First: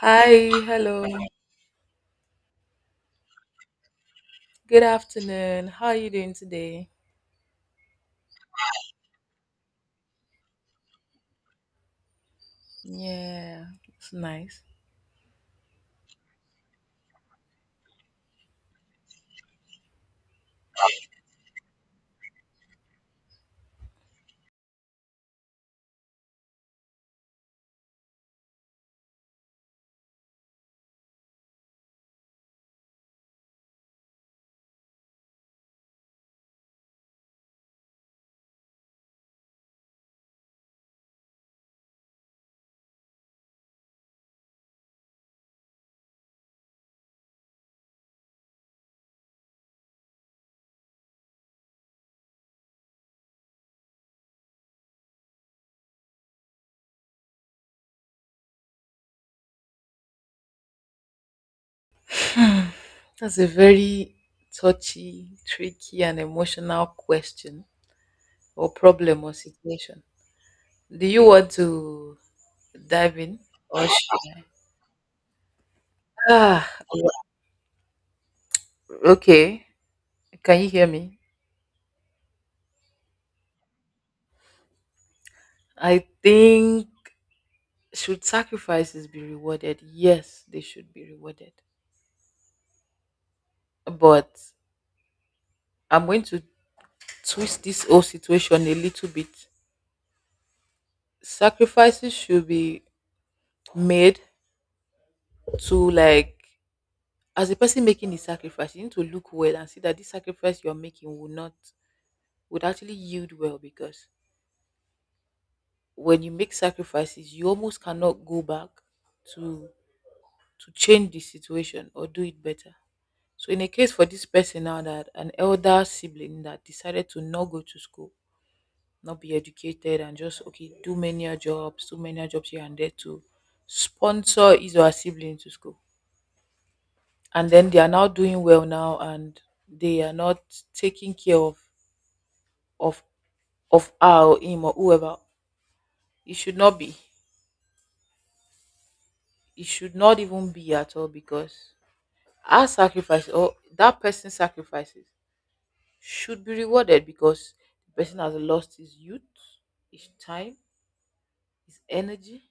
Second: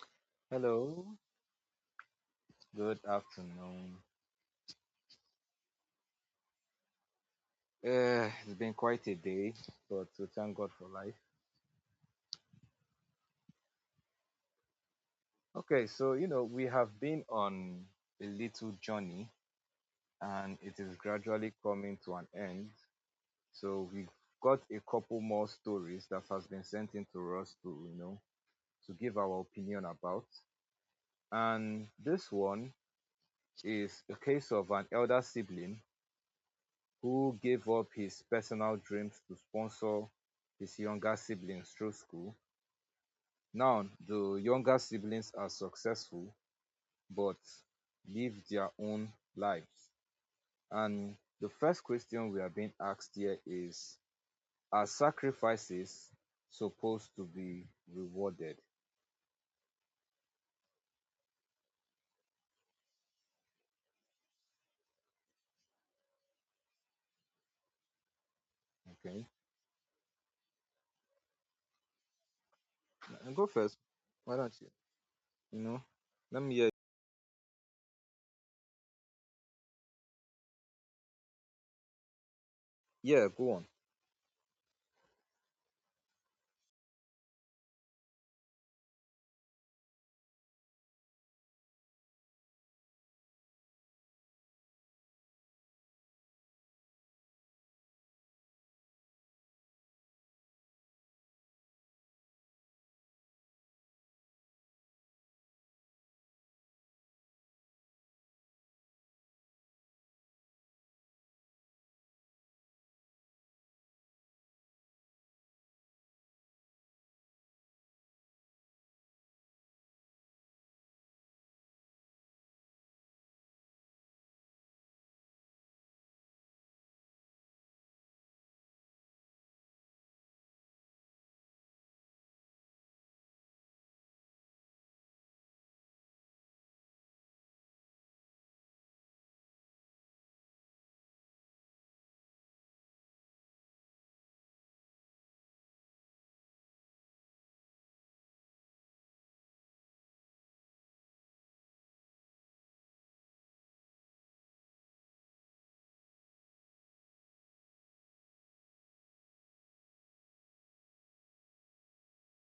Hi, hello. Hello, good afternoon. Good afternoon. How are you doing today? It's been quite a day, but we thank God for life. Yeah, it's nice. Okay, so we have been on a little journey and it is gradually coming to an end. So we've got a couple more stories that has been sent in to us to give our opinion about. And this one is a case of an elder sibling who gave up his personal dreams to sponsor his younger siblings through school. Now the younger siblings are successful but live their own lives. And the first question we are being asked here is: are sacrifices supposed to be rewarded? That's a very touchy, tricky, and emotional question or problem Okay. or situation. Do you want to dive in Go first. or Why should... don't you? You know, Let me hear. ah, okay. Can you hear me? Yeah, go on. I think should sacrifices be rewarded? Yes, they should be rewarded. But I'm going to twist this whole situation a little bit. Sacrifices should be made to, like, as a person making the sacrifice, you need to look well and see that this sacrifice you're making will not, would actually yield well, because when you make sacrifices you almost cannot go back to to change the situation or do it better. So in a case for this person now, that an elder sibling that decided to not go to school, not be educated, and just okay, do many jobs, do many jobs here and there to sponsor his or her sibling to school, and then they are now doing well now, and they are not taking care of of of her or him or whoever, it should not be, it should not even be at all, because our sacrifice or that person's sacrifices should be rewarded, because the person has lost his youth, his time, his energy,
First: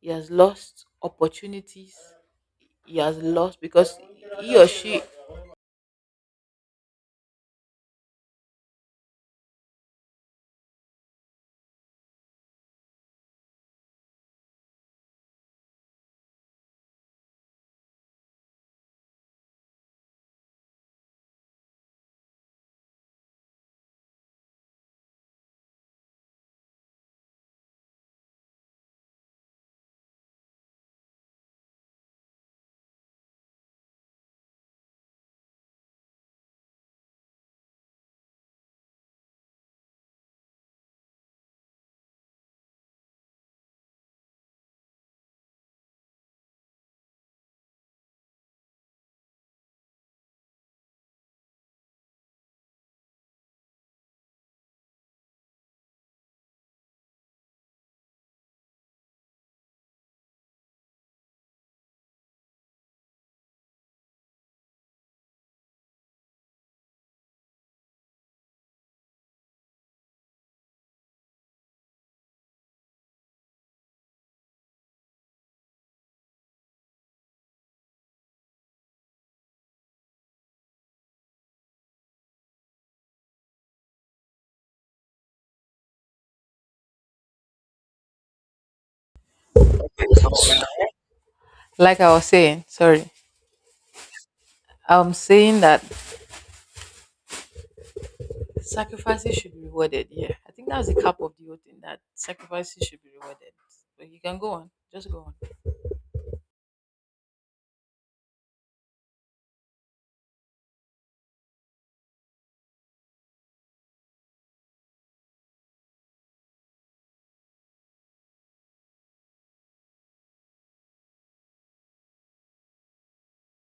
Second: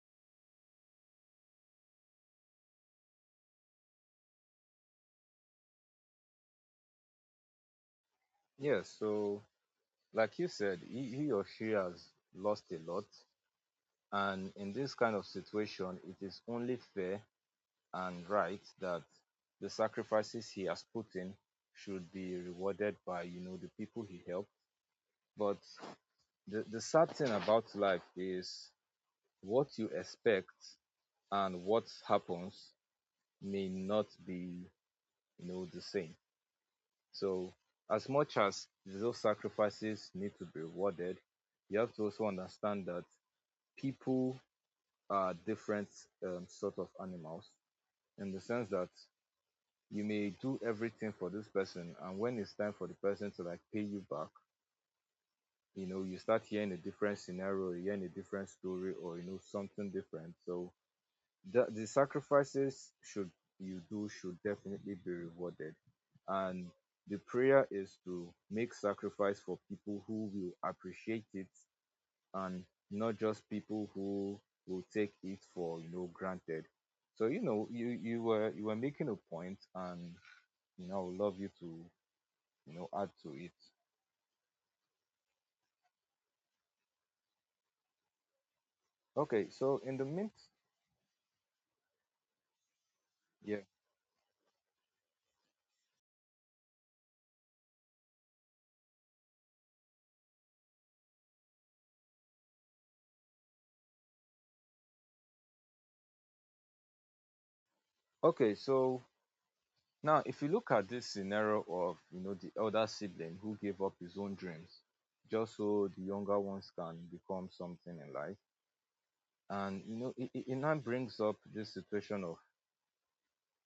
he has lost opportunities, he has lost because he or she, Yeah, so like you said, he or she has lost a lot. And in this kind of situation, it is only fair and right that the sacrifices he has put in should be rewarded by the people he helped. But the sad thing about life is what you expect and what happens may not be the same. So as much as those sacrifices need to be rewarded, you have to also understand that people are different, sort of animals, in the sense that you may do everything for this person, and when it's time for the person to like pay you back, you start hearing a different scenario, hearing a different story, or something different. So the sacrifices should you do should definitely be rewarded. And the prayer is to make sacrifice for people who will appreciate it, and not just people who will take it for granted. So you were making a point, and I would love you to add to it. Okay, so in the mean— like I was saying sorry, Yeah. I'm saying that sacrifices should be rewarded. Yeah, I think that's the cap of the whole thing, that sacrifices should be rewarded. But you can go on. Just go on. Okay, so now if you look at this scenario of the elder sibling who gave up his own dreams just so the younger ones can become something in life. And it now brings up this situation of:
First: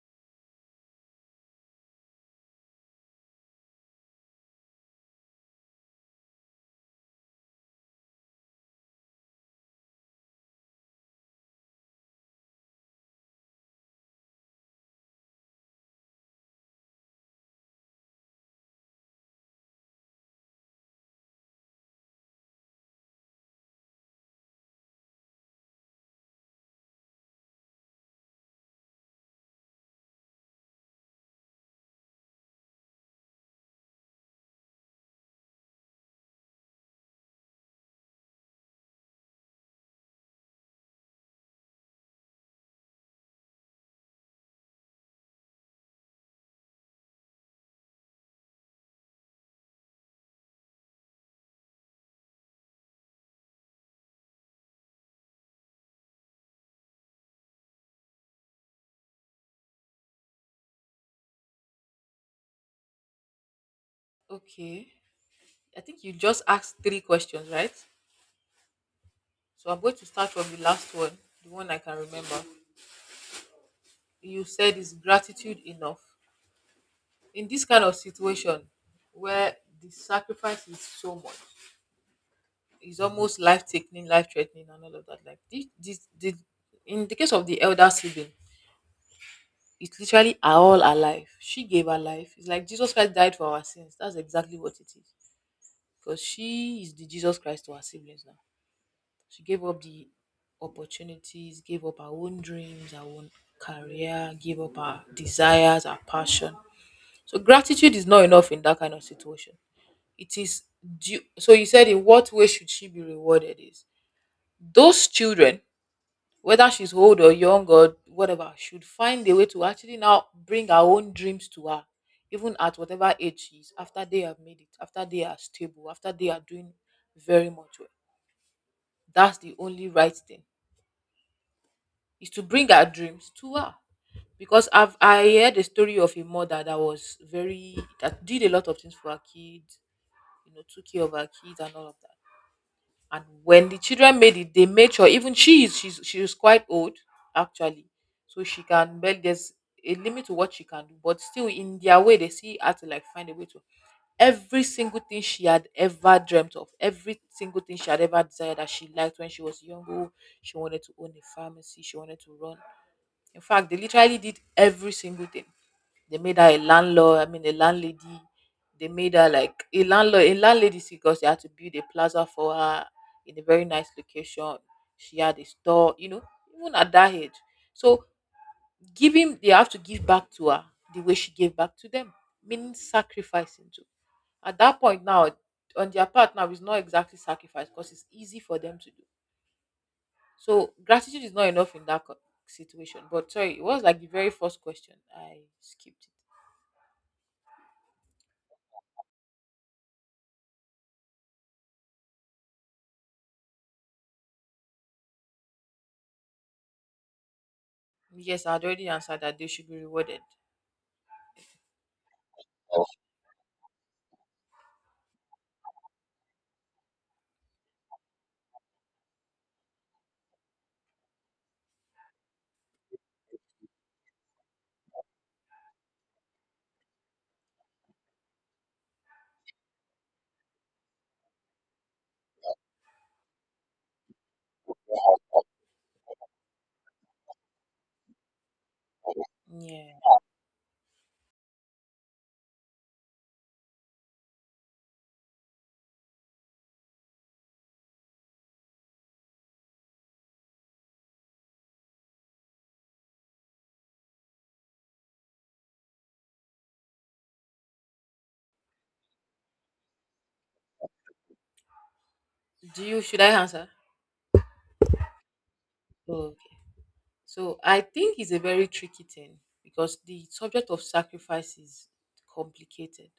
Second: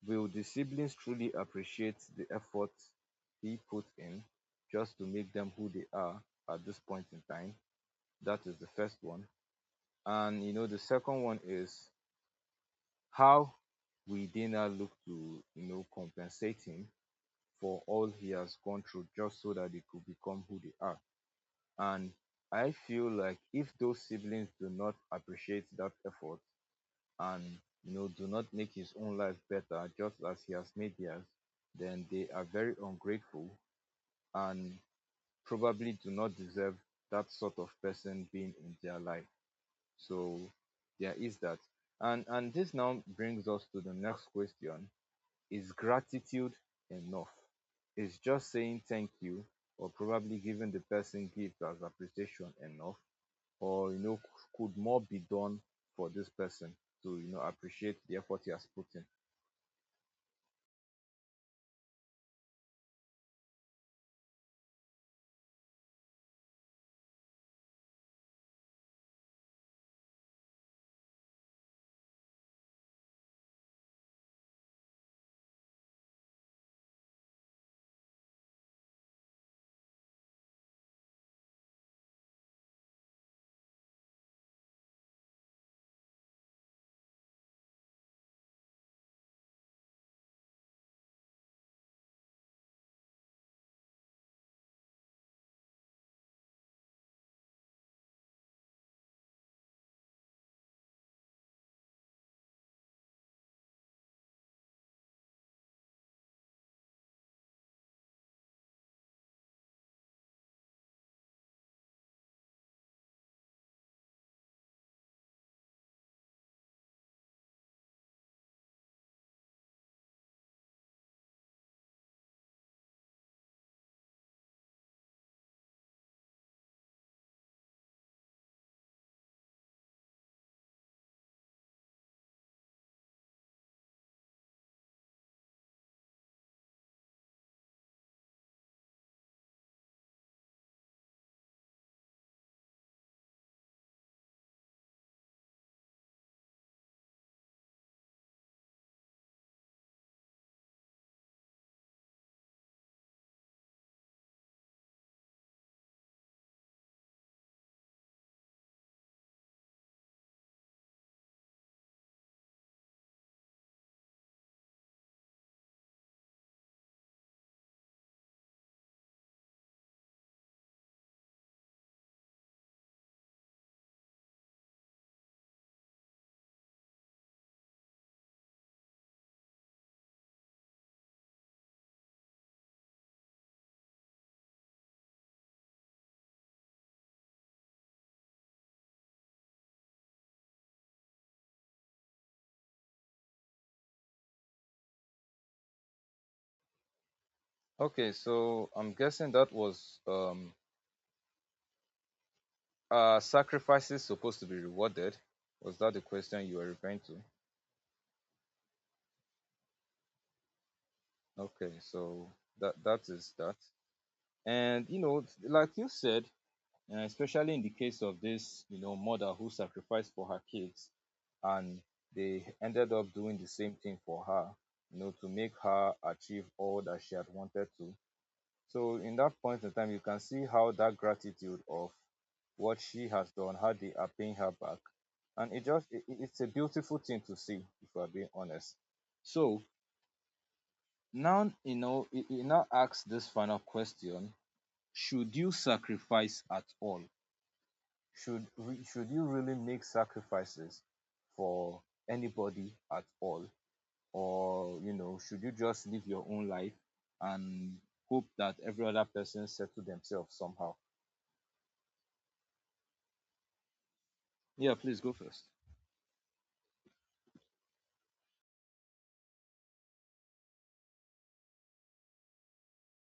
will the siblings truly appreciate the effort he put in just to make them who they are at this point in time? That is the first one. And the second one is, how we dey now look to compensate him for all he has gone through just so that they could become who they are. And I feel like if those siblings do not appreciate that effort, and do not make his own life better just as he has made theirs, then they are very ungrateful and probably do not deserve that sort of person being in their life. So there is that. And this now brings us to the next question: is gratitude enough? Is just saying thank you, or probably giving the person gift as appreciation, enough? Or, could more be done for this person to, appreciate the effort he has put in? Okay. I think you just asked three questions, right? So I'm going to start from the last one, the one I can remember. You said, is gratitude enough in this kind of situation where the sacrifice is so much? It's almost life-taking, life-threatening, and all of that. Like this in the case of the elder sibling, it's literally are all her life. She gave her life. It's like Jesus Christ died for our sins. That's exactly what it is. Because she is the Jesus Christ to her siblings now. She gave up the opportunities, gave up her own dreams, her own career, gave up her desires, her passion. So gratitude is not enough in that kind of situation. It is due. So you said, in what way should she be rewarded? Is those children, whether she's old or young or whatever, should find a way to actually now bring her own dreams to her, even at whatever age she is, after they have made it, after they are stable, after they are doing very much well. That's the only right thing, is to bring her dreams to her. Because I heard a story of a mother that was very, that did a lot of things for her kids, you know, took care of her kids and all of that. And when the children made it, they made sure, even she is quite old actually, so she can, but there's a limit to what she can do. But still, in their way, they see her to, like, find a way to every single thing she had ever dreamt of, every single thing she had ever desired that she liked when she was younger. She wanted to own a pharmacy. She wanted to run. In fact, they literally did every single thing. They made her a landlord, I mean a landlady. They made her like a landlord, a landlady, because they had to build a plaza for her in a very nice location. She had a store, you know, even at that age. So giving, they have to give back to her the way she gave back to them, meaning sacrificing too. At that point now, on their part now is not exactly sacrifice because it's easy for them to do. So gratitude is not enough in that co- situation. But sorry, it was like the very first question. I skipped it. Okay, so I'm guessing that was are sacrifices supposed to be rewarded? Was that the question you were referring to? Yes, I had already answered that they should be rewarded. Okay, so that is that. And like you said, especially in the case of this mother who sacrificed for her kids, and they ended up doing the same thing for her, to make her achieve all that she had wanted to. So in that point in time you can see how that gratitude of what she has done, how they are paying her back, and it's a beautiful thing to see, if I'm being honest. So Yeah. now it now asks this final question: should you sacrifice at all? Should you really make sacrifices for anybody at all, or should you just live your own life and hope that every other person settle themselves somehow? Do you, should I answer? Yeah, please go first. Oh, okay. So I think it's a very tricky thing because the subject of sacrifice is complicated.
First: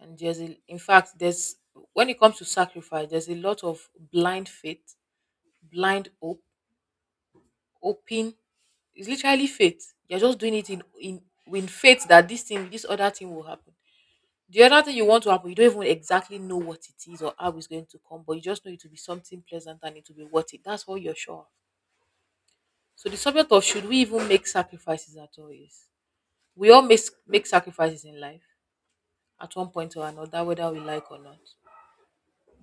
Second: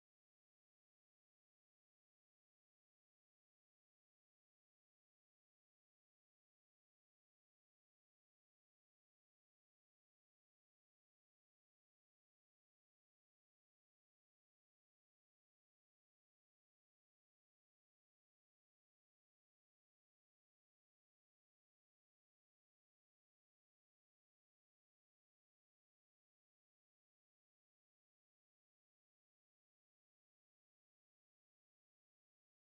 And there's a, in fact, there's, when it comes to sacrifice, there's a lot of blind faith, blind hope, hoping. It's literally faith. You're just doing it in with faith that this thing, this other thing will happen. The other thing you want to happen, you don't even exactly know what it is or how it's going to come, but you just know it will be something pleasant and it will be worth it. That's what you're sure of. So the subject of should we even make sacrifices at all is, we all make sacrifices in life at one point or another, whether we like or not.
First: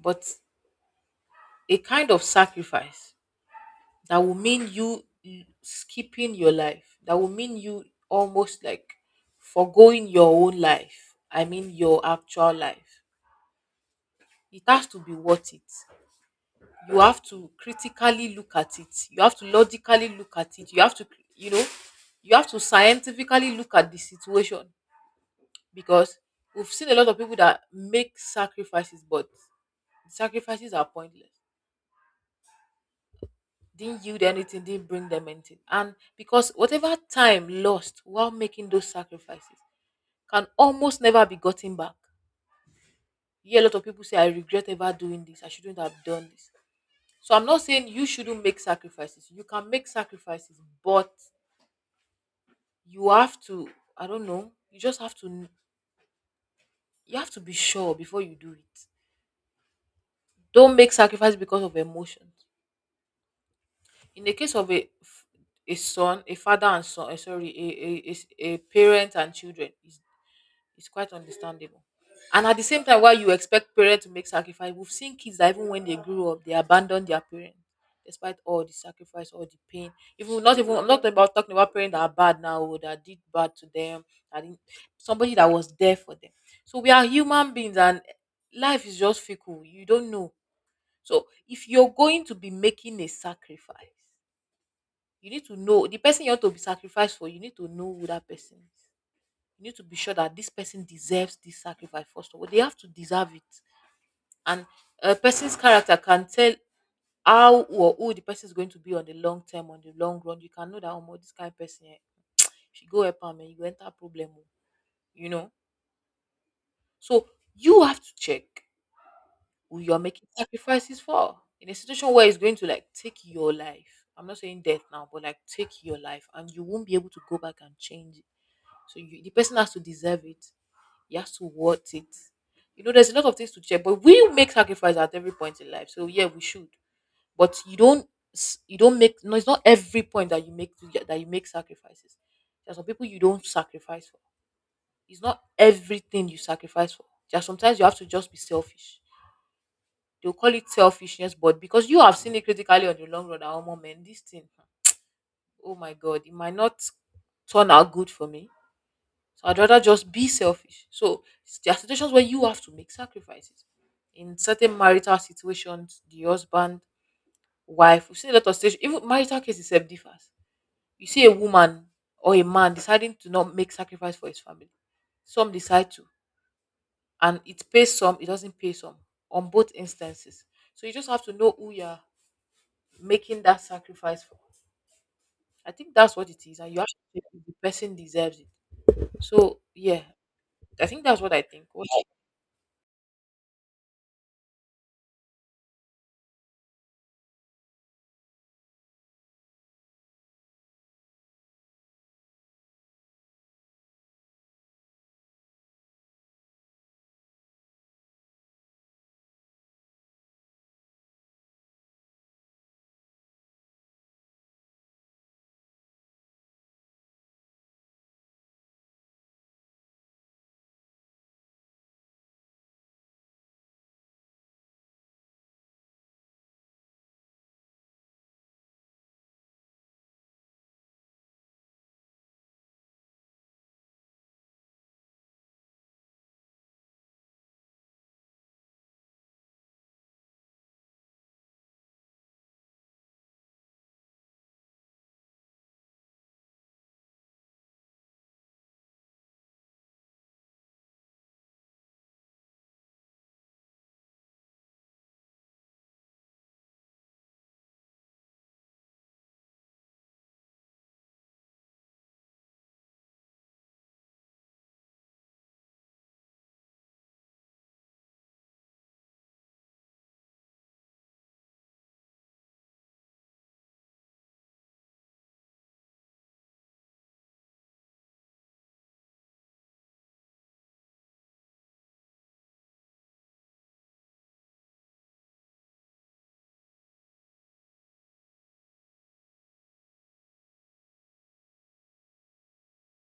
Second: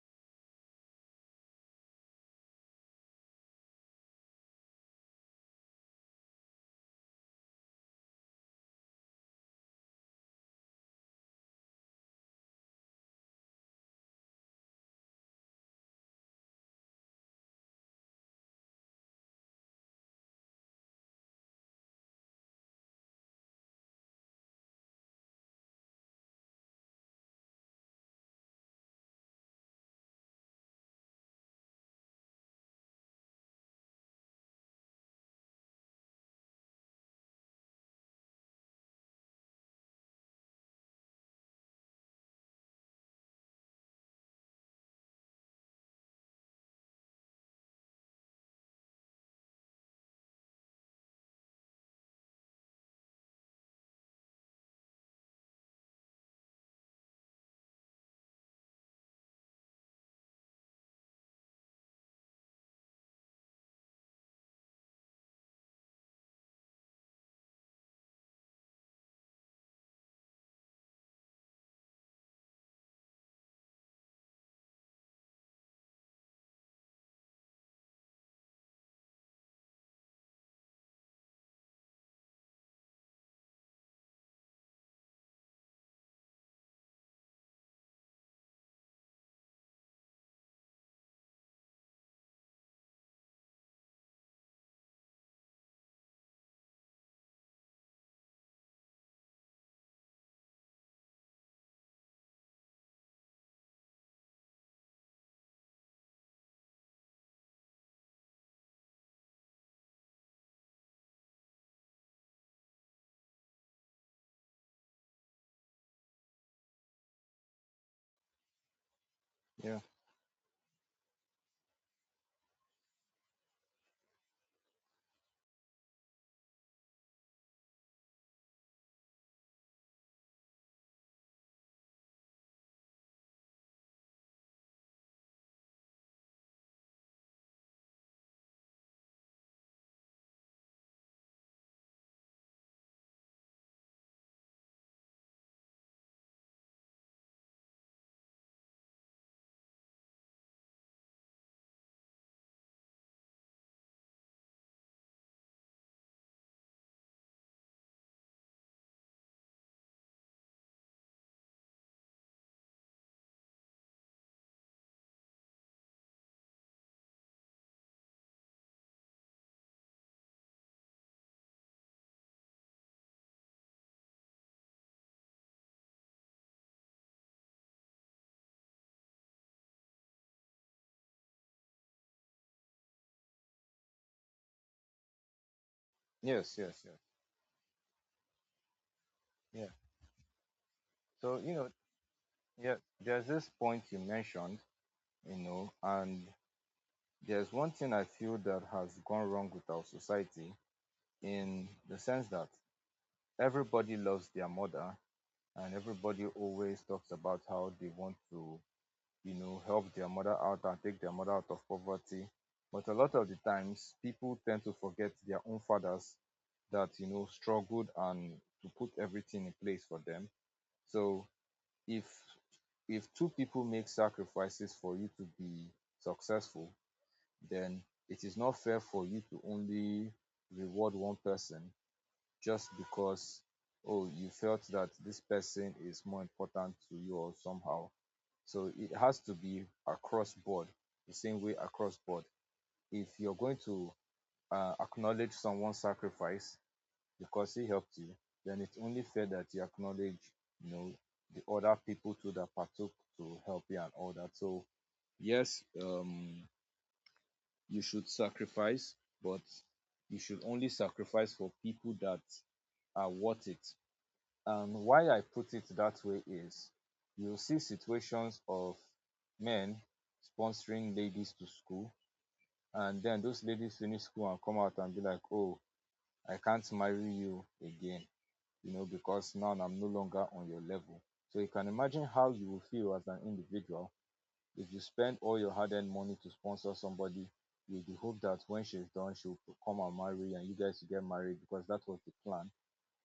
But a kind of sacrifice that will mean you l- skipping your life, that will mean you almost like foregoing your own life. I mean your actual life. It has to be worth it. You have to critically look at it, you have to logically look at it, you have to, you know, you have to scientifically look at the situation, because we've seen a lot of people that make sacrifices but the sacrifices are pointless, didn't yield anything, didn't bring them anything, and because whatever time lost while making those sacrifices can almost never be gotten back. Yeah, a lot of people say, I regret ever doing this, I shouldn't have done this. So I'm not saying you shouldn't make sacrifices, you can make sacrifices, but you have to, I don't know, you just have to, you have to be sure before you do it. Don't make sacrifice because of emotions. In the case of a f-, a son, a father and son, sorry, a s-, a parent and children is, it's quite understandable. And at the same time, while you expect parents to make sacrifice, we've seen kids that even when they grew up, they abandon their parents despite all the sacrifice, all the pain. Even not, even I'm not about talking about parents that are bad now or that did bad to them, that didn't, somebody that was there for them. So we are human beings, and life is just fickle. You don't know. So if you're going to be making a sacrifice, you need to know the person you want to be sacrificed for, you need to know who that person is, you need to be sure that this person deserves this sacrifice. First of all, they have to deserve it. And a person's character can tell how or who the person is going to be on the long term, on the long run. You can know that, oh, this kind of person, she go help am and you go enter problem oh," you know. So you have to check Yeah. who you're making sacrifices for, in a situation where it's going to like take your life. I'm not saying death now, but like take your life and you won't be able to go back and change it. So you, the person has to deserve it. You have to worth it. You know, there's a lot of things to check, but we make sacrifice at every point in life. So yeah, we should. But you don't s- you don't make, no, it's not every point that you make, that you make sacrifices. There are some people you don't sacrifice for. It's not everything you sacrifice for. There are sometimes you have to just be selfish. They'll call it selfishness, but because you have seen it critically on the long run, our moment, this thing, oh my god, it might not turn out good for me. So I'd rather just be selfish. So s- there are situations where you have to make sacrifices. In certain marital situations, the husband, wife, we see a lot of situations, even marital cases self differs. You see a woman or a man deciding to not make sacrifice for his family. Some decide to, and it pays some, it doesn't pay some, on both instances. So you just have to know who you're making that sacrifice for. I think that's what it Yes, is, and you yes, have yes. to think if the person deserves it. So Yeah. yeah, I think that's what so I you know think. What? yeah, there's this point you mentioned, and there's one thing I feel that has gone wrong with our society, in the sense that everybody loves their mother, and everybody always talks about how they want to help their mother out and take their mother out of poverty. But a lot of the times people tend to forget their own fathers, that struggled and to put everything in place for them. So if if two people make sacrifices for you to be successful, then it is not fair for you to only reward one person just because, oh, you felt that this person is more important to you, or somehow. So it has to be across board, the same way across board. If you're going to, acknowledge someone's sacrifice because he helped you, then it's only fair that you acknowledge, you know the other people too that partook to help you and all that. So yes, you should sacrifice, but you should only sacrifice for people that are worth it. And why I put it that way is, you'll see situations of men sponsoring ladies to school, and then those ladies finish school and come out and be like, oh, I can't marry you again, because now I'm no longer on your level. So you can imagine how you will feel as an individual if you spend all your hard earned money to sponsor somebody with the hope that when she's done, she'll come and marry, and you guys will get married because that was the plan,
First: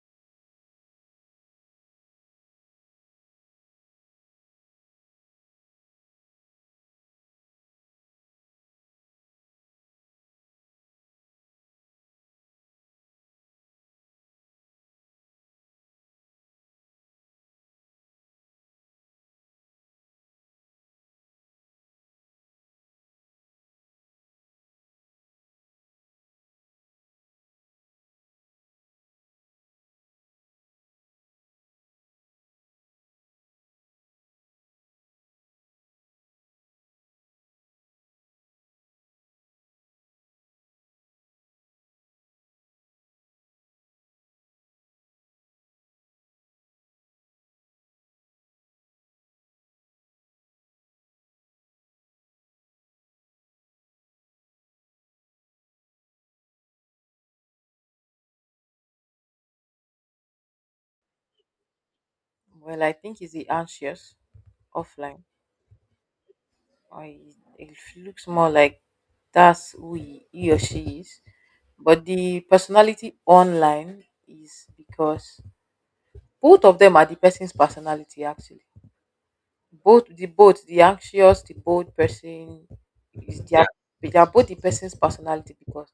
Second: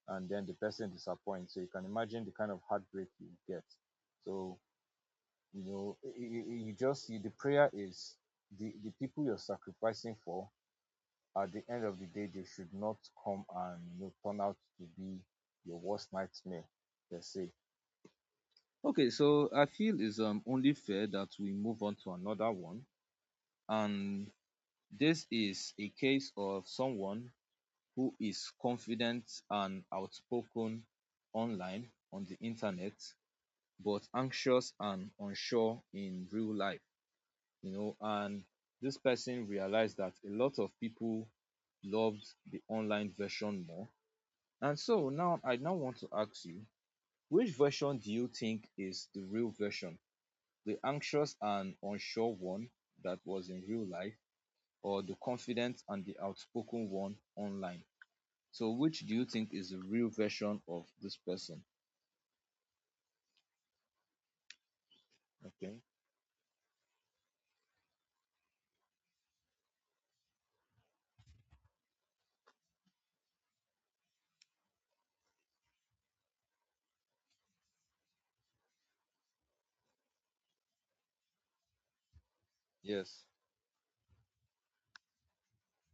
and then the person disappoints. So you can imagine the kind of heartbreak you get. So you know, y- the prayer is the people you're sacrificing for. At the end of the day, they should not come and, turn out to be your worst nightmare. Let's say. Okay, so I feel it's only fair that we move on to another one. And this is a case of someone who is confident and outspoken online, on the internet, but anxious and unsure in real life. And this person realized that a lot of people loved the online version more. And so now, I now want to ask you: which version do you think is the real version? The anxious and unsure one that was in real life, or the confident and the outspoken one online? So which do you think is the real version of this person? Well, I think is he anxious offline, Okay. or he, it looks more like that's who he or she is. But the personality online is because both of them are the person's personality actually. Both the anxious, the bold person Yes. is their, they are both the person's personality, because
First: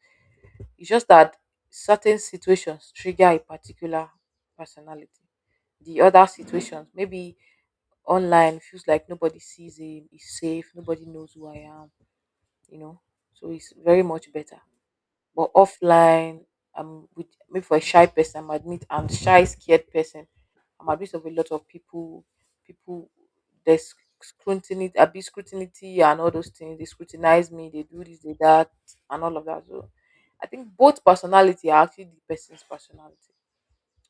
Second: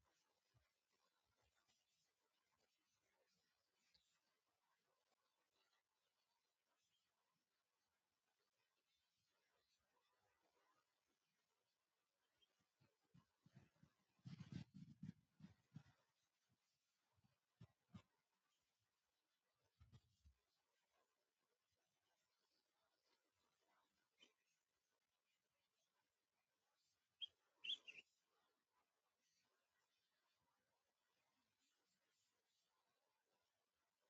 it's just that certain situations trigger a particular personality. The other situations maybe online feels like nobody sees him, he's safe, nobody knows who I am, you know. So it's very much better. But offline, I'm with maybe for a shy person, I'm admit I'm shy, scared person. I'm admit of a lot of people, people there's scrutiny, a bit scrutiny and all those things. They scrutinize me, they do this, they that, and all of that. So I think both personality are actually the person's personality.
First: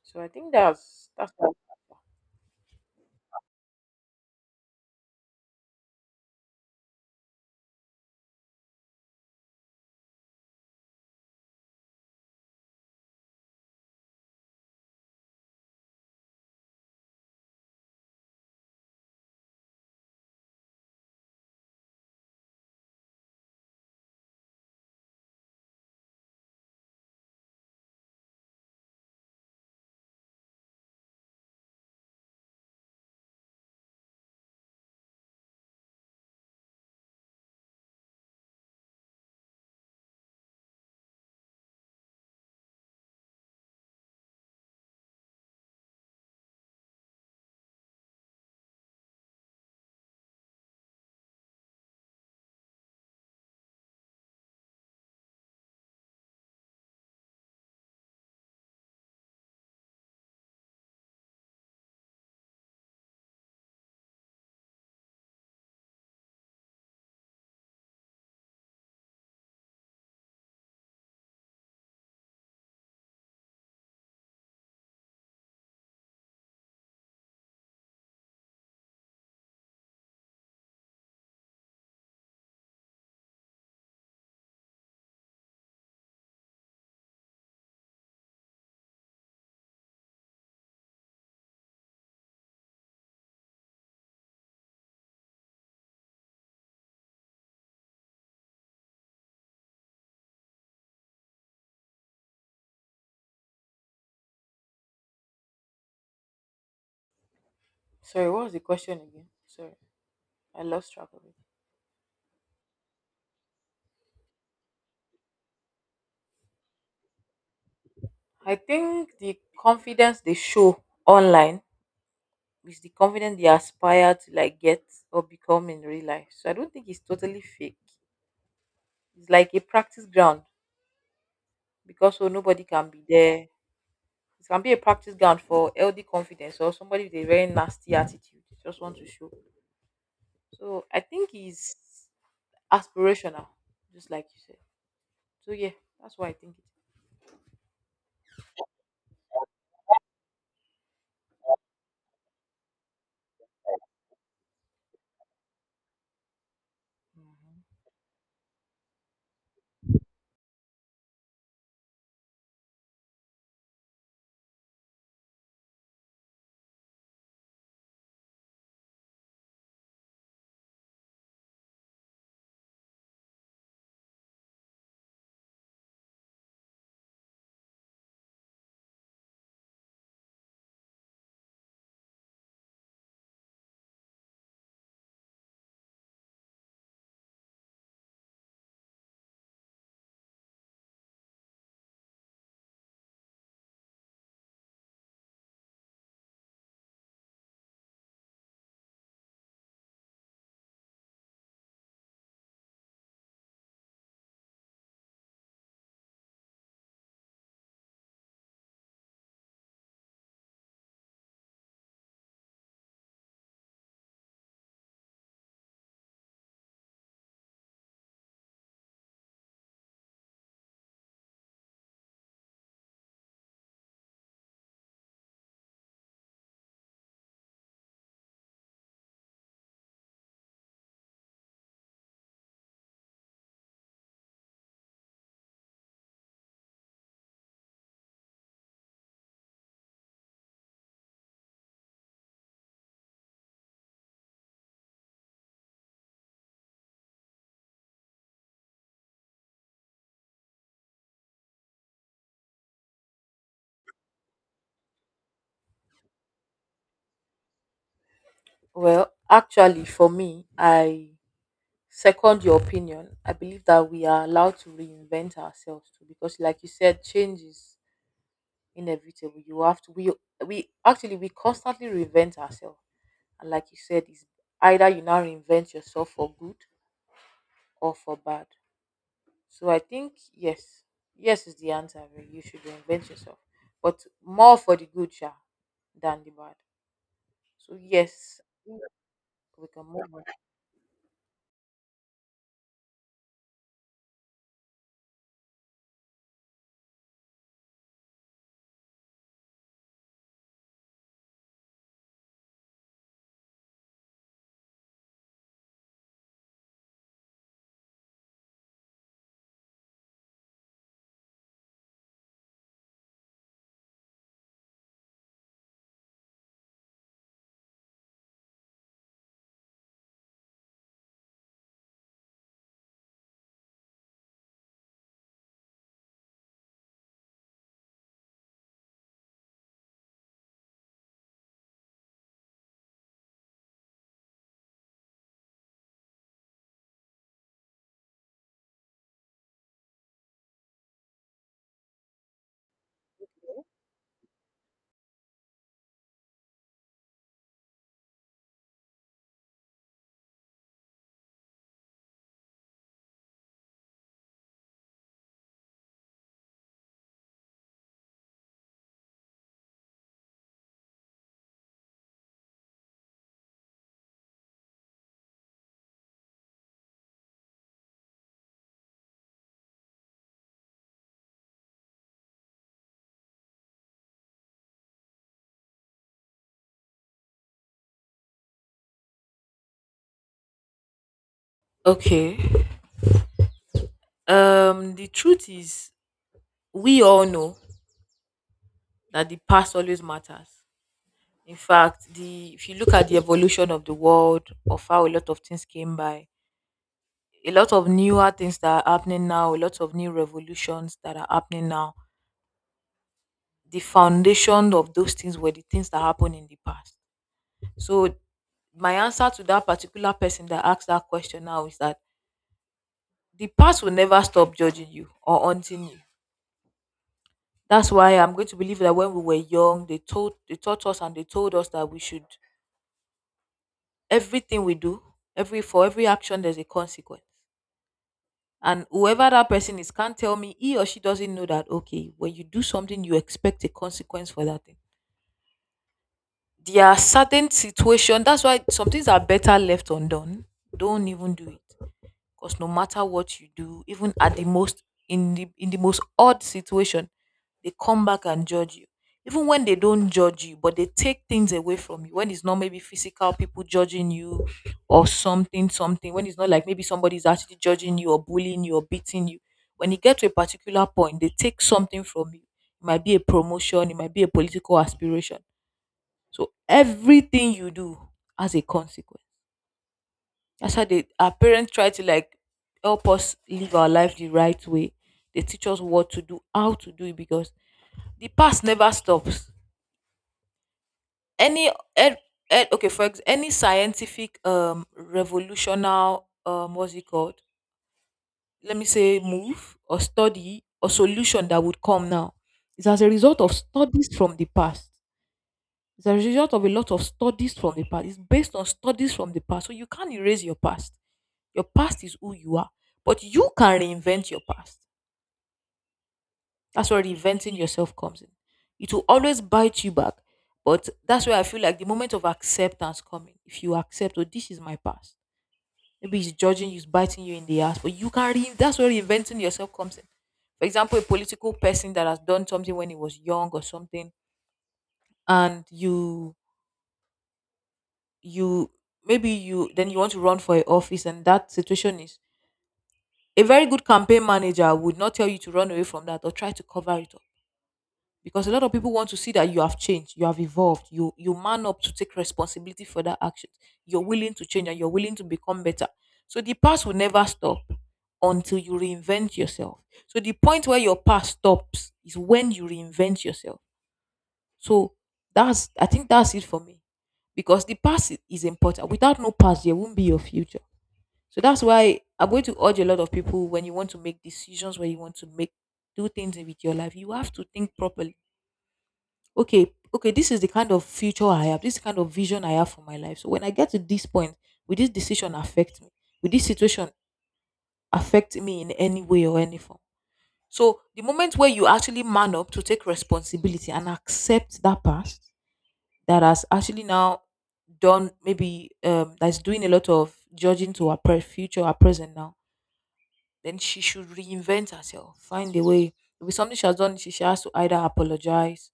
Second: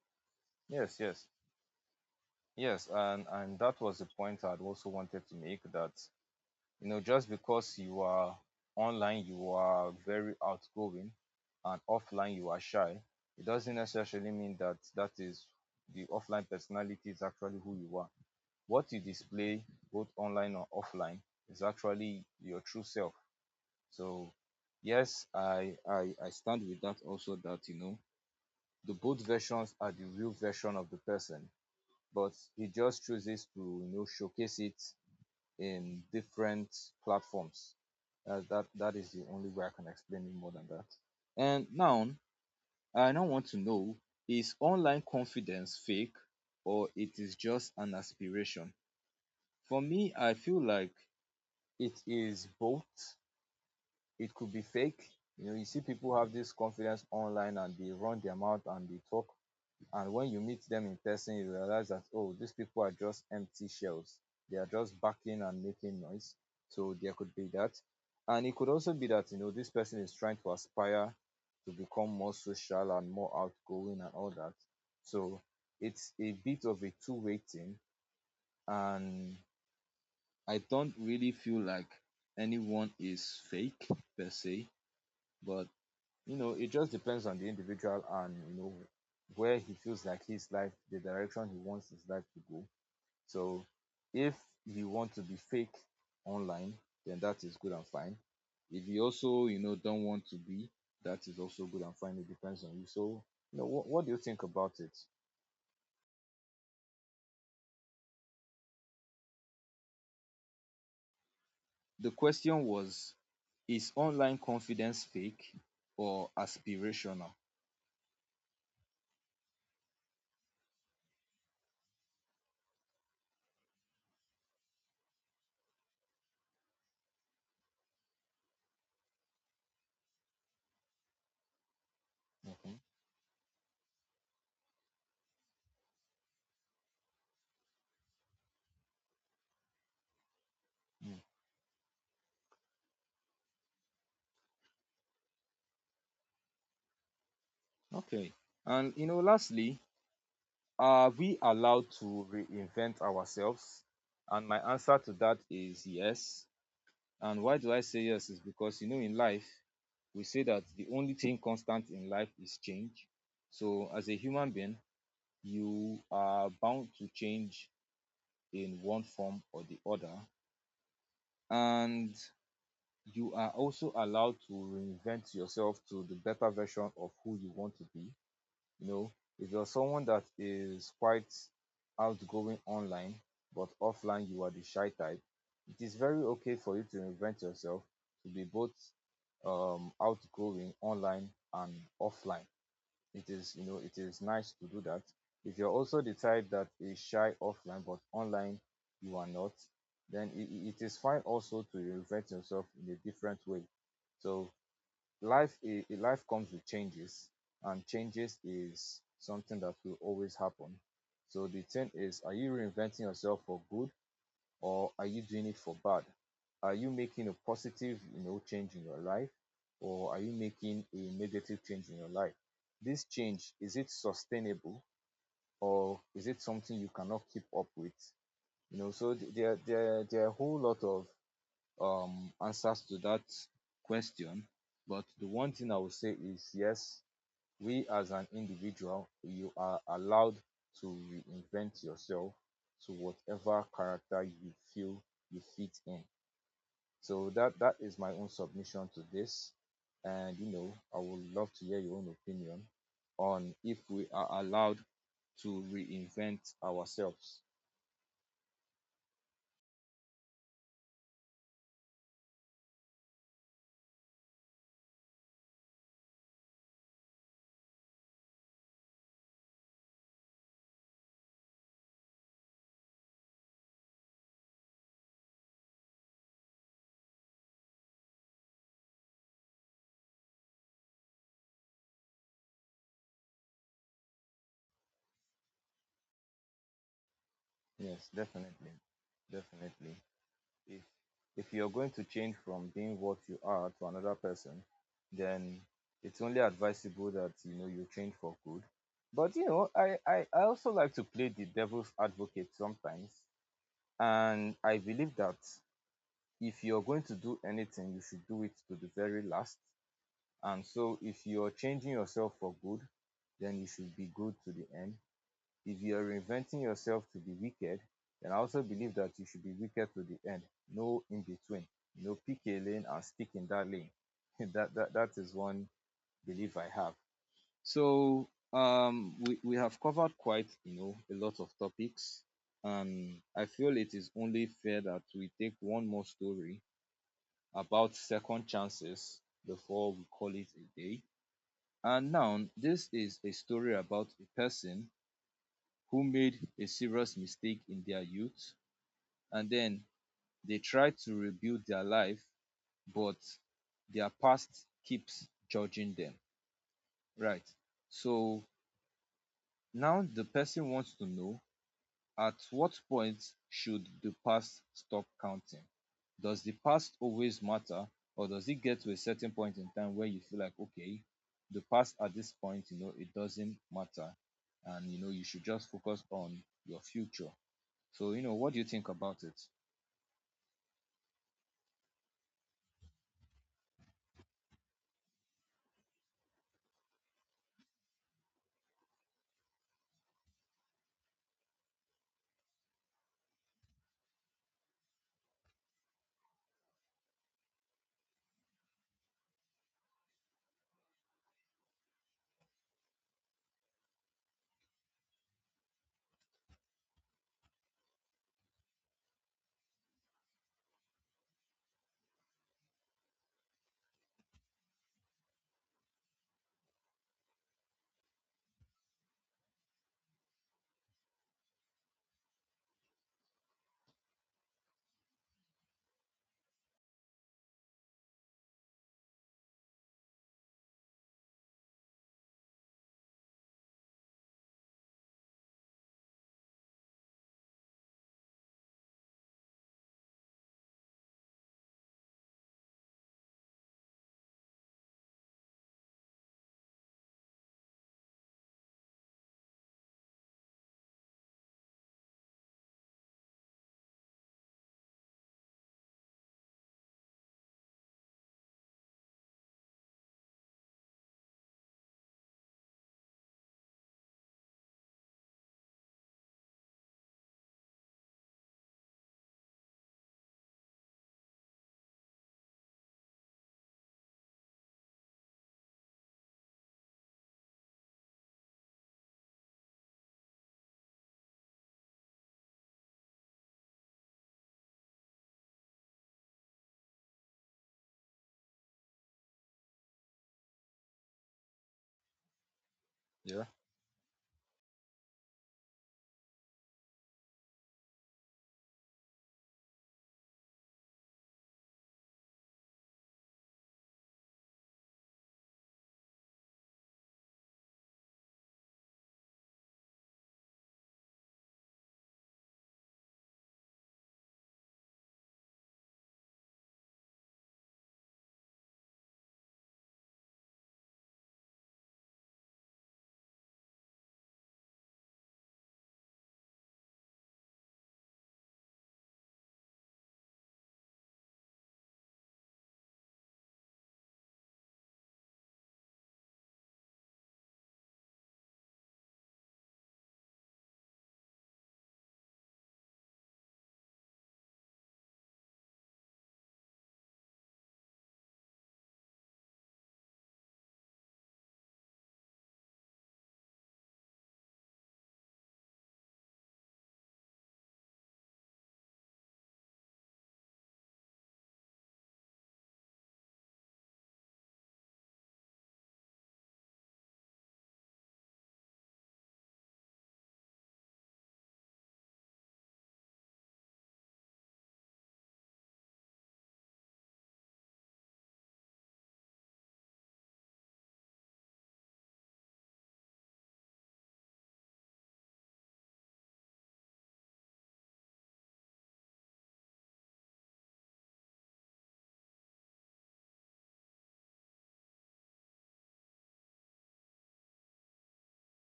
So I think Yes, that's yes. that's Yes, and that was the point I'd also wanted to make, that just because you are online you are very outgoing, and offline you are shy, it doesn't necessarily mean that that is— the offline personality is actually who you are. What you display both online or offline is actually your true self. So yes, I stand with that also, that the both versions are the real version of the person, but he just chooses to showcase it in different platforms. That is the only way I can explain it more than that. And now I now want to know: is online confidence fake, or it is just an aspiration? For me, I feel like it is both. It could be fake. You see people have this confidence online and they run their mouth and they talk. And when you meet them in person, you realize that, oh, these people are just empty shells. They are just barking and making noise. So there could be that. And it could also be that, this person is trying to aspire to become more social and more outgoing, and all that. So it's a bit of a two-way thing. And I don't really feel like anyone is fake per se, but it just depends on the individual, and where he feels like his life, the direction he wants his life to go. So if you want to be fake online, then that is good and fine. If you also, don't want to be, that is also good and fine. It depends on you. So what do you think about it? sorry, what was the question again? Sorry, I lost track of it. The question was: is online confidence fake or aspirational? I think the confidence they show online is the confidence they aspire to like get or become in real life. So I don't think it's totally fake. It's like a practice ground because so nobody Mhm. can be there. It can be a practice ground for LD confidence or somebody with a very nasty attitude. They Just want to show. So I Mm. think it's aspirational, just like you said. So yeah, that's why I think it is. Okay, and lastly: are we allowed to reinvent ourselves? And my answer to that is yes. And why do I say yes? Is because, in life, we say that the only thing constant in life is change. So, as a human being, you are bound to change in one form or the other. And you are also allowed to reinvent yourself to the better version of who you want to be you know if you're someone that is quite outgoing online but offline you are the shy type, it is very okay for you to invent yourself to be both outgoing online and offline. It is you know it is nice to do that. If you're also the type that is shy offline but online you are not, then it is fine also to invent yourself in a different way. So life life comes with changes, and changes is something that will always happen. So the thing is, are you reinventing yourself for good, or are you doing it for bad? Are you making a positive you know change in your life, or are you making a negative change in your life? This change, is it sustainable, or is it something you cannot keep up with? You know, so there are a whole lot of answers to that question. But the one thing I would say is yes, we as an individual, you are allowed to reinvent yourself to whatever character you feel you fit in. So that is my own submission to this. And you know, I would love to hear your own opinion on if we are allowed to reinvent ourselves. Well, actually, for me, I second your opinion. I believe that we are allowed to reinvent ourselves too, because like you said, change is inevitable. You have to, we constantly reinvent ourselves. And like you said, it's either you now reinvent yourself for good or for bad. So I think yes, yes is the answer really. You should reinvent yourself, but more for the good, yeah, than the bad. So Yes, yes, definitely. we can Definitely. move on. if if you're going to change from being what you are to another person, then it's only advisable that you know you change for good. But you know, I also like to play the devil's advocate sometimes. And I believe that if you're going to do anything, you should do it to the very last. And so if you're changing yourself for good, then you should be good to the end. If you are reinventing yourself to be wicked, then I also believe that you should be wicked to the end. No in between. No, know, pick a lane and stick in that lane. That is one belief I have. So we have covered quite you know a lot of topics, and I feel it is only fair that we take one more story about second chances before we call it a day. And now this is a story about a person who made a serious mistake in their youth, and then they try to rebuild their life, but their past keeps judging them, right? So now the person wants to know, at what point should the past stop counting? Does the past always matter, or does it get to a certain point in time where you feel like, okay, the past at this point, you know, it doesn't matter, and you know, you should just focus on your future? So, you know, what do you think about it? Okay, the truth is we all know that the past always matters. In fact, the if you look at the evolution of the world, of how a lot of things came by, a lot of newer things that are happening now, a lot of new revolutions that are happening now, the foundation of those things were the things that happened in the past. So my answer to that particular person that asked that question now is that the past will never stop judging you or haunting you. That's why I'm going to believe that when we were young, they taught us and they told us that we should everything we do, every for every action there's a consequence. And whoever that person is can't tell me he or she doesn't know that, okay, when you do something, you expect a consequence for that thing. There are certain situations, that's why some things are better left undone. Don't even do it. Because no matter what you do, even at the most in the most odd situation, they come back and judge you. Even when they don't judge you, but they take things away from you. When it's not maybe physical people judging you or something. When it's not like maybe somebody's actually judging you or bullying you or beating you. When you get to a particular point, they take something from you. It might be a promotion, it might be a political aspiration. So everything you do has a consequence. That's how they our parents try to like help us live our life the right way. They teach us what to do, how to do it, because the past never stops. Any ed, okay, any scientific revolutional what's it called? Let me say move or study or solution that would come now is as a result Yeah. of studies from the past. It's like a result of a lot of studies from the past. It's based on studies from the past. So you can't erase your past. Your past is who you are, but you can reinvent your past. That's where reinventing yourself comes in. It will always bite you back, but that's where I feel like the moment of acceptance coming. If you accept, oh, this is my past. Maybe it's judging you, it's biting you in the ass, but you can. That's where reinventing yourself comes in. For example, a political person that has done something when he was young or something, and you maybe you then you want to run for a office, and that situation is, a very good campaign manager would not tell you to run away from that or try to cover it up, because a lot of people want to see that you have changed, you have evolved, you man up to take responsibility for that action. You're willing to change and you're willing to become better. So the past will never stop until you reinvent yourself. So the point where your past stops is when you reinvent yourself. So that's, I think that's it for me, because the past is important. Without no past, there won't be your future. So that's why I'm going to urge a lot of people, when you want to make decisions, when you want to make do things with your life, you have to think properly. Okay, okay, this is the kind of future I have, this is the kind of vision I have for my life. So when I get to this point, will this decision affect me? Will this situation affect me in any way or any form? So the moment where you actually man up to take responsibility and accept that past that has actually now done, maybe, that's doing a lot of judging to our future, our present now, then she should reinvent herself, find a way. Maybe something she has done, she has to either apologize,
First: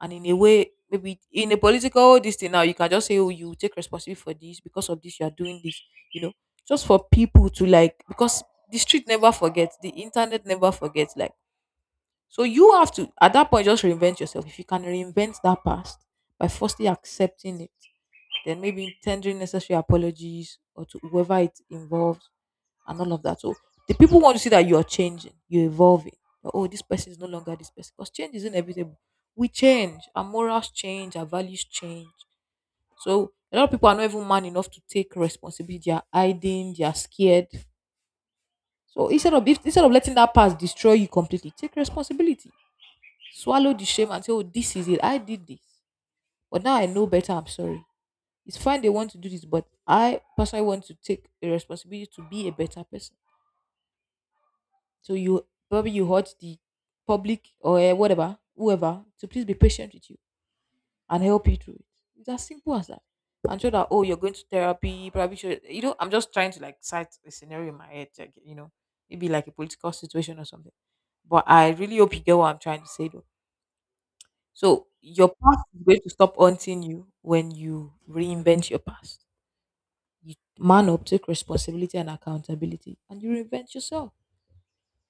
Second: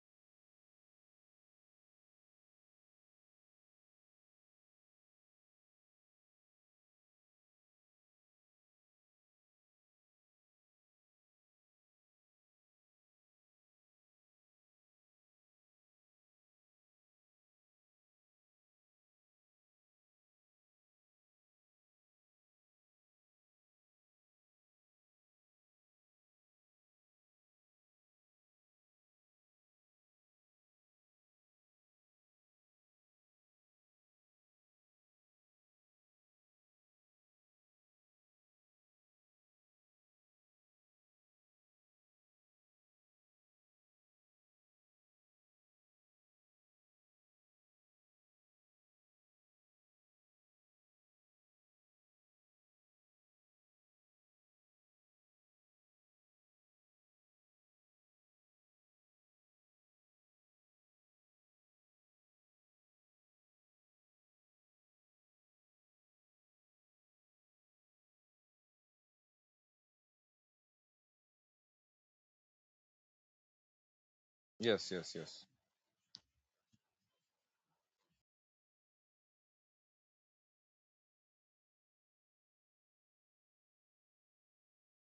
and in a way, maybe in a political, oh, this thing now, you can just say, "Oh, you take responsibility for this, because of this, you are doing this," you know, just for people to like, because the street never forgets, the internet never forgets, like, so you have to at that point just reinvent yourself. If you can reinvent that past by firstly accepting it, then maybe tendering necessary apologies, or to whoever it involves, and all of that. So the people want to see that you are changing, you're evolving. That, oh, this person is no longer this person. Because change is inevitable. We change. Our morals change. Our values change. So a lot of people are not even man enough to take responsibility. They are hiding. They are scared. So instead of if, instead of letting that past destroy you completely, take responsibility. Swallow the shame and say, "Oh, this is it. I did this, but now I know better. I'm sorry." It's fine they want to do this, but I personally want to take a responsibility to be a better person. So you probably you hurt the public or eh, whatever, whoever, to please be patient with you and help you through it. It's as simple as that. And show that, oh, you're going to therapy, probably show, you know, I'm just trying to like cite a scenario in my head, like, you know, maybe like a political situation or something. But I really hope you get what I'm trying to say though. So Yes, yes, your yes. past is going to stop haunting you when you reinvent your past. You man up, take responsibility and accountability, and you reinvent yourself.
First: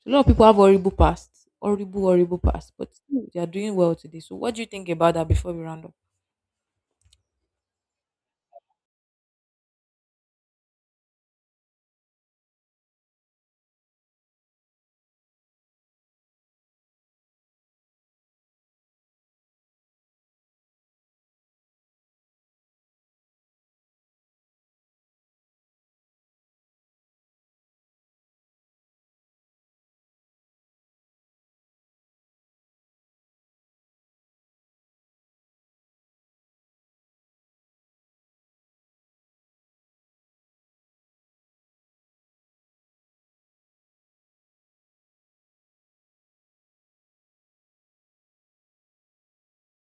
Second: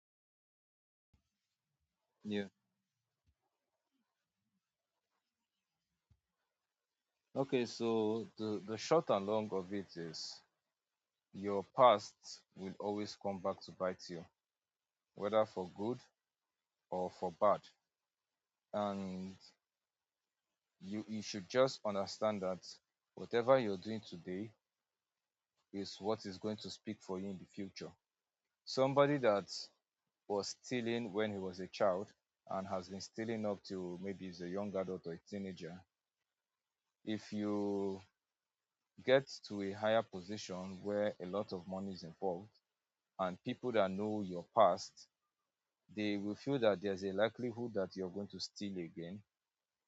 So, a lot of people have horrible pasts, horrible, horrible Yeah. past, but still they are doing well today. So, what do you think about that before we round up? Okay, so the short and long of it is your past will always come back to bite you, whether for good or for bad. And you should just understand that whatever you're doing today is what is going to speak for you in the future. Somebody that was stealing when he was a child and has been stealing up to maybe he's a young adult or a teenager. If you get to a higher position where a lot of money is involved and people that know your past, they will feel that there's a likelihood that you're going to steal again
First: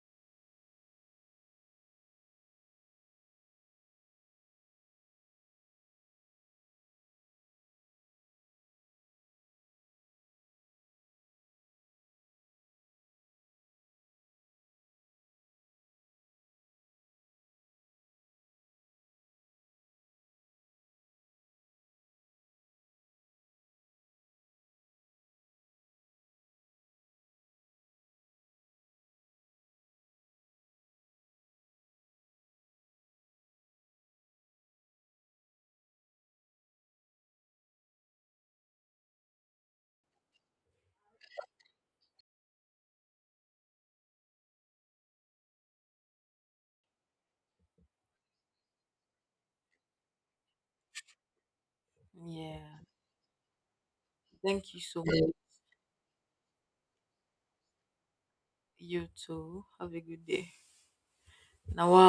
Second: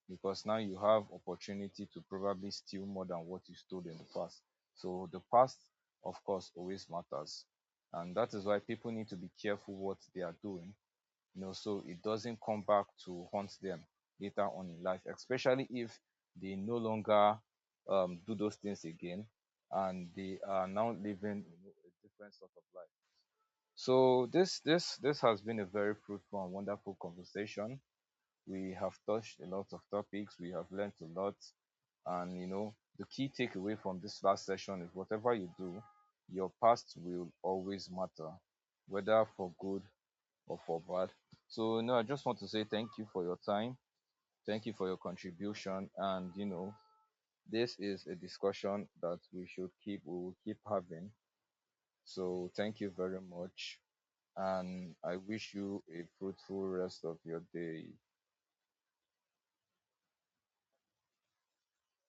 because now you have opportunity to probably steal more than what you stole in the past. So the past, of course, always matters. And that is why people need to be careful what they are doing, you know, so it doesn't come back to haunt them later on in life, especially if they no longer do those things again and they are now living you know a different sort of life. So this has been a very fruitful and wonderful conversation. We have touched a lot of topics, we have learned a lot. And you know, the key takeaway from this last session is whatever you do, your past will always matter, whether for good or for bad. So no, I just want to say thank you for your time. Thank you for your contribution. And you know, this is a discussion that we should keep we will keep having. So thank Yeah. you very much. Thank you And so I much. wish you a fruitful rest of your day. You too. Have a good day. Now, wow.